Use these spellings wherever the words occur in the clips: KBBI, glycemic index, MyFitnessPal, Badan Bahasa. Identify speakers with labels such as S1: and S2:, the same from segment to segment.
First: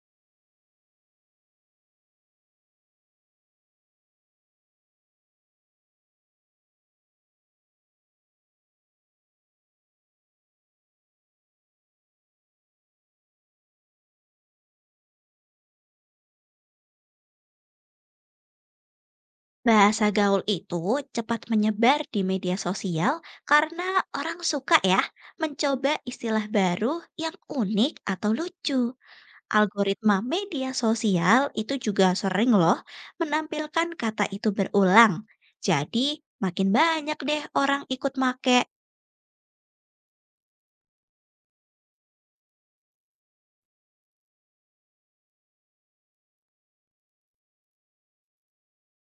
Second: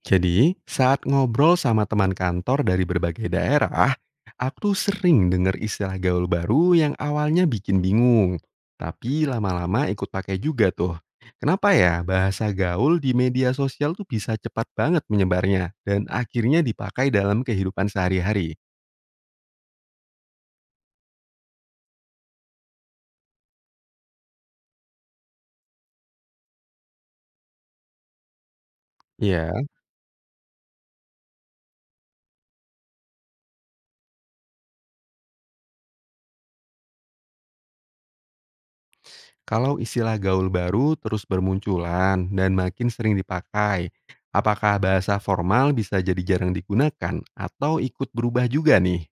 S1: Jadi, saat ngobrol sama teman kantor dari berbagai daerah, aku tuh sering dengar istilah gaul baru yang awalnya bikin bingung. Tapi lama-lama ikut pakai juga tuh. Kenapa ya bahasa gaul di media sosial tuh bisa cepat banget menyebarnya dan akhirnya dipakai dalam kehidupan sehari-hari?
S2: Bahasa gaul itu cepat menyebar di media sosial karena orang suka ya mencoba istilah baru yang unik atau lucu.
S1: Ya,
S2: Algoritma media sosial itu juga sering loh menampilkan kata itu berulang. Jadi makin banyak deh orang ikut make.
S1: kalau istilah gaul baru terus bermunculan dan makin sering dipakai, apakah bahasa formal bisa jadi jarang digunakan atau ikut berubah juga nih?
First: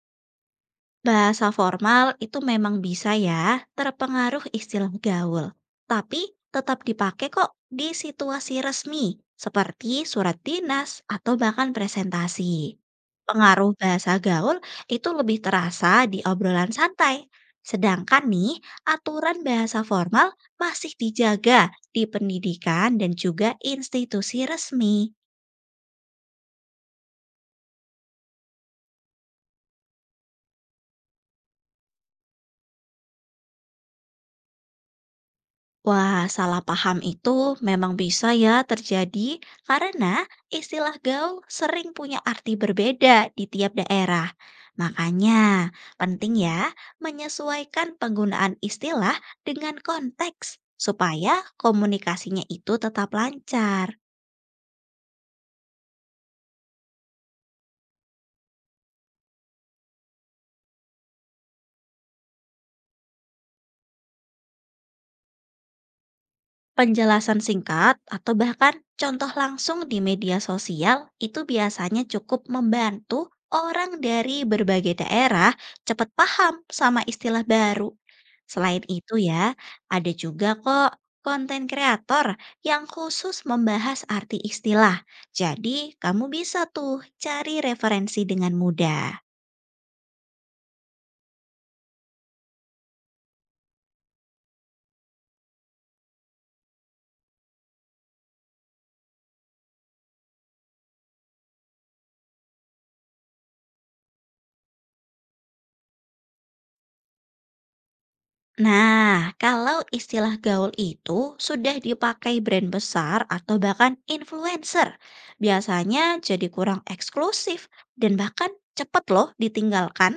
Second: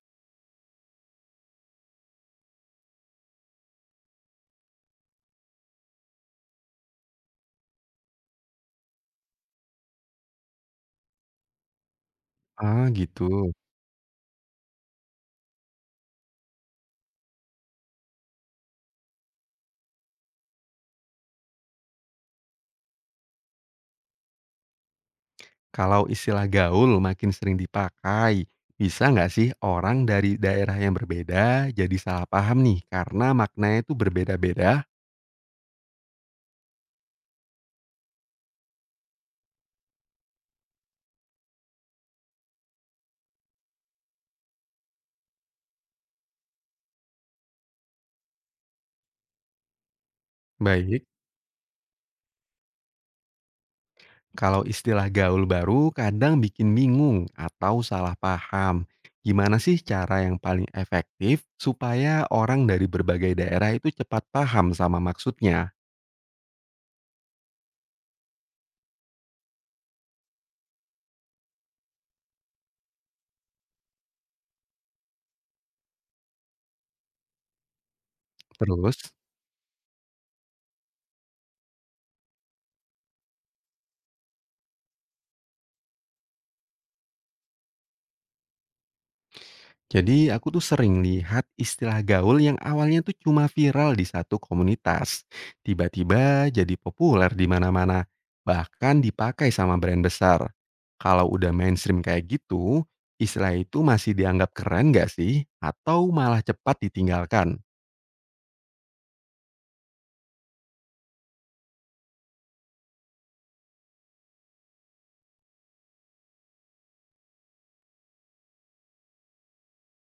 S2: Bahasa formal itu memang bisa ya terpengaruh istilah gaul, tapi tetap dipakai kok di situasi resmi seperti surat dinas atau bahkan presentasi.
S1: Ah, gitu.
S2: Pengaruh bahasa gaul itu lebih terasa di obrolan santai, sedangkan nih aturan bahasa formal masih dijaga di pendidikan dan juga institusi resmi.
S1: Kalau istilah gaul makin sering dipakai, bisa nggak sih orang dari daerah yang berbeda jadi salah paham nih karena maknanya itu berbeda-beda?
S2: Wah, salah paham itu memang bisa ya terjadi karena istilah gaul sering punya arti berbeda di tiap daerah. Makanya, penting ya menyesuaikan penggunaan istilah dengan konteks
S1: Baik,
S2: supaya komunikasinya itu tetap lancar.
S1: kalau istilah gaul baru kadang bikin bingung atau salah paham. Gimana sih cara yang paling efektif supaya orang dari berbagai daerah itu cepat paham sama maksudnya?
S2: Penjelasan singkat atau bahkan contoh langsung di media sosial itu biasanya cukup membantu orang dari berbagai daerah cepat paham sama istilah baru. Selain
S1: Terus?
S2: itu ya, ada juga kok konten kreator yang khusus membahas arti istilah. Jadi, kamu bisa tuh cari referensi dengan mudah.
S1: Jadi aku tuh sering lihat istilah gaul yang awalnya tuh cuma viral di satu komunitas, tiba-tiba jadi populer di mana-mana, bahkan dipakai sama brand besar. Kalau udah mainstream kayak gitu, istilah itu masih dianggap keren gak sih? Atau malah cepat ditinggalkan?
S2: Nah, kalau istilah gaul itu sudah dipakai brand besar atau bahkan influencer, biasanya jadi kurang eksklusif dan bahkan cepet loh ditinggalkan.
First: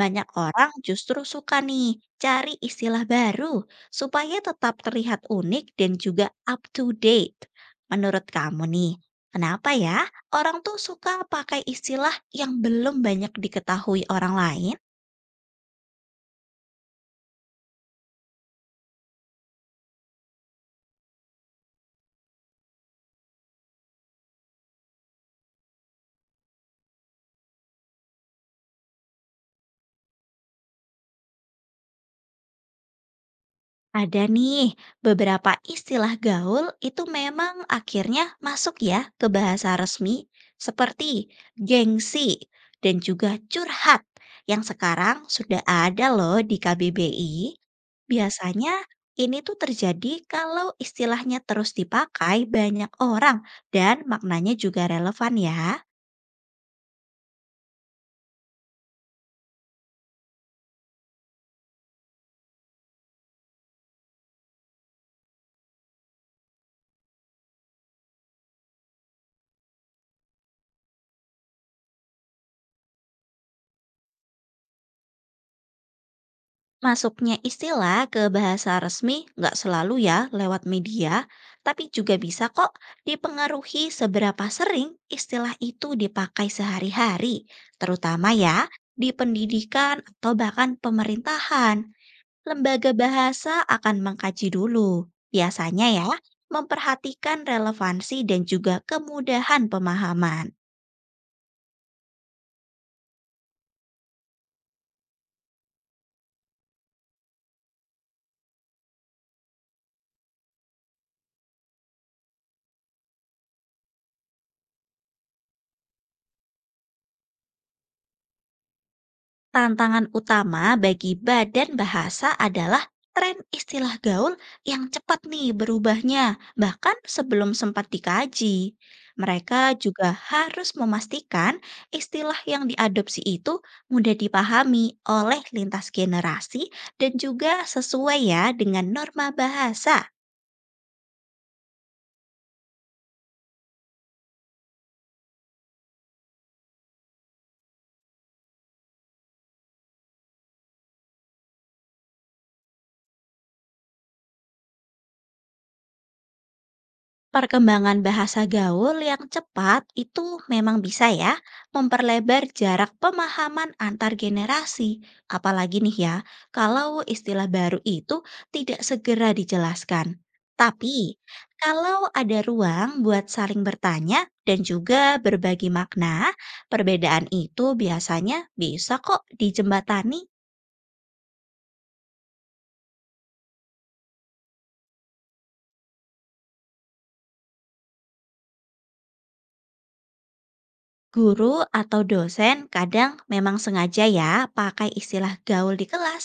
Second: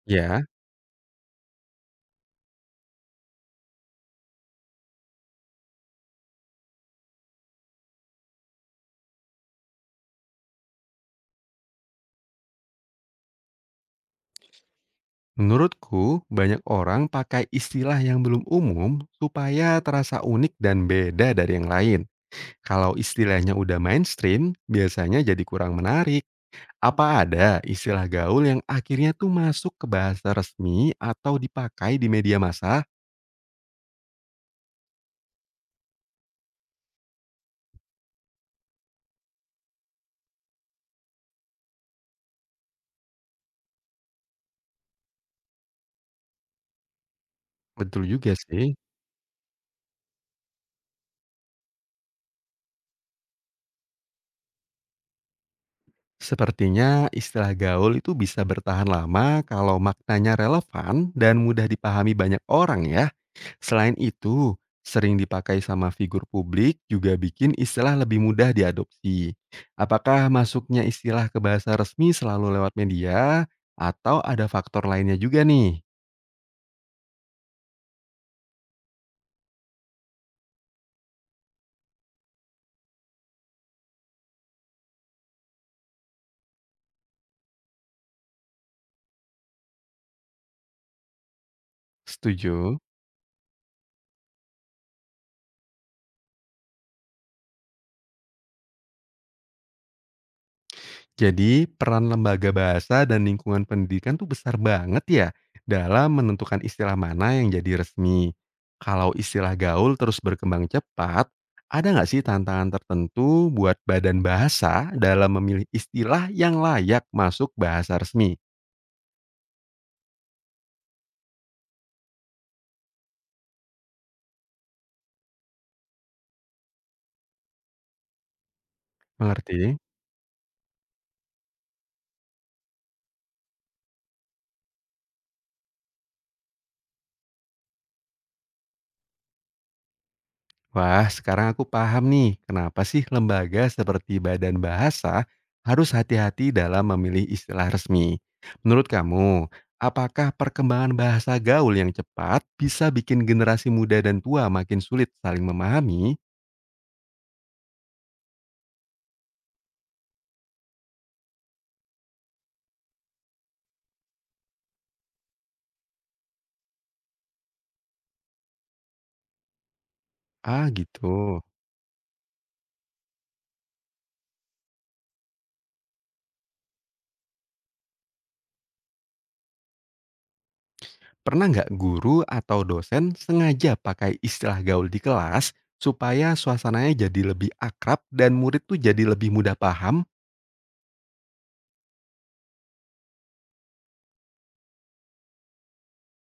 S2: Banyak
S1: Ya,
S2: orang justru suka nih cari istilah baru supaya tetap terlihat unik dan juga up to date. Menurut kamu nih, kenapa ya orang tuh suka pakai istilah yang belum banyak diketahui orang lain?
S1: menurutku banyak orang pakai istilah yang belum umum supaya terasa unik dan beda dari yang lain. Kalau istilahnya udah mainstream, biasanya jadi kurang menarik. Apa ada istilah gaul yang akhirnya tuh masuk ke bahasa resmi atau dipakai di media massa?
S2: Ada nih, beberapa istilah gaul itu memang akhirnya masuk ya ke bahasa resmi seperti gengsi dan juga curhat yang sekarang sudah ada loh di KBBI.
S1: Betul juga sih.
S2: Biasanya ini tuh terjadi kalau istilahnya terus dipakai banyak orang dan maknanya juga relevan ya.
S1: Sepertinya istilah gaul itu bisa bertahan lama kalau maknanya relevan dan mudah dipahami banyak orang ya. Selain itu, sering dipakai sama figur publik juga bikin istilah lebih mudah diadopsi. Apakah masuknya istilah ke bahasa resmi selalu lewat media atau ada faktor lainnya juga nih?
S2: Masuknya istilah ke bahasa resmi nggak selalu ya lewat media, tapi juga bisa kok dipengaruhi seberapa sering istilah itu dipakai sehari-hari, terutama ya di pendidikan atau bahkan pemerintahan.
S1: Setuju?
S2: Lembaga bahasa akan mengkaji dulu, biasanya ya, memperhatikan relevansi dan juga kemudahan pemahaman.
S1: Jadi, peran lembaga bahasa dan lingkungan pendidikan tuh besar banget ya dalam menentukan istilah mana yang jadi resmi. Kalau istilah gaul terus berkembang cepat, ada nggak sih tantangan tertentu buat badan bahasa dalam memilih istilah yang layak masuk bahasa resmi?
S2: Tantangan utama bagi badan bahasa adalah tren istilah gaul yang cepat nih berubahnya, bahkan sebelum sempat dikaji. Mereka
S1: Mengerti?
S2: juga harus memastikan istilah yang diadopsi itu mudah dipahami oleh lintas generasi dan juga sesuai ya dengan norma bahasa.
S1: Wah, sekarang aku paham nih, kenapa sih lembaga seperti Badan Bahasa harus hati-hati dalam memilih istilah resmi. Menurut kamu, apakah perkembangan bahasa gaul yang cepat bisa bikin generasi muda dan tua makin sulit saling memahami?
S2: Perkembangan bahasa gaul yang cepat itu memang bisa ya memperlebar jarak pemahaman antar generasi. Apalagi nih ya, kalau istilah baru itu tidak segera dijelaskan.
S1: Ah,
S2: Tapi,
S1: gitu.
S2: kalau ada ruang buat saling bertanya dan juga berbagi makna, perbedaan itu biasanya bisa kok dijembatani.
S1: Pernah nggak guru atau dosen sengaja pakai istilah gaul di kelas supaya suasananya jadi lebih akrab dan murid tuh jadi lebih mudah paham?
S2: Guru atau dosen kadang memang sengaja ya pakai istilah gaul di kelas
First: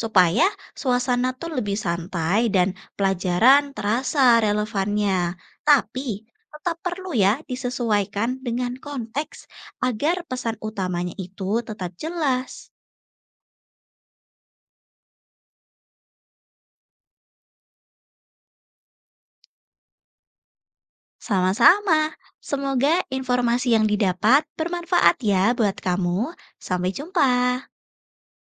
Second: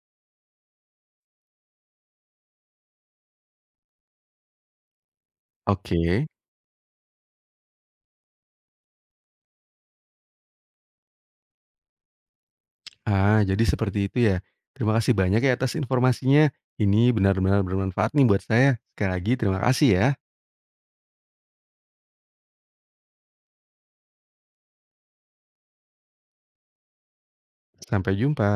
S2: supaya suasana tuh lebih santai dan pelajaran terasa relevannya. Tapi
S1: Oke.
S2: tetap perlu ya disesuaikan dengan konteks agar pesan utamanya itu tetap jelas.
S1: Ah, jadi seperti itu ya. Terima kasih banyak ya atas informasinya. Ini benar-benar bermanfaat nih buat saya. Sekali lagi terima kasih ya.
S2: Sama-sama. Semoga informasi yang didapat bermanfaat ya buat kamu. Sampai jumpa.
S1: Sampai jumpa.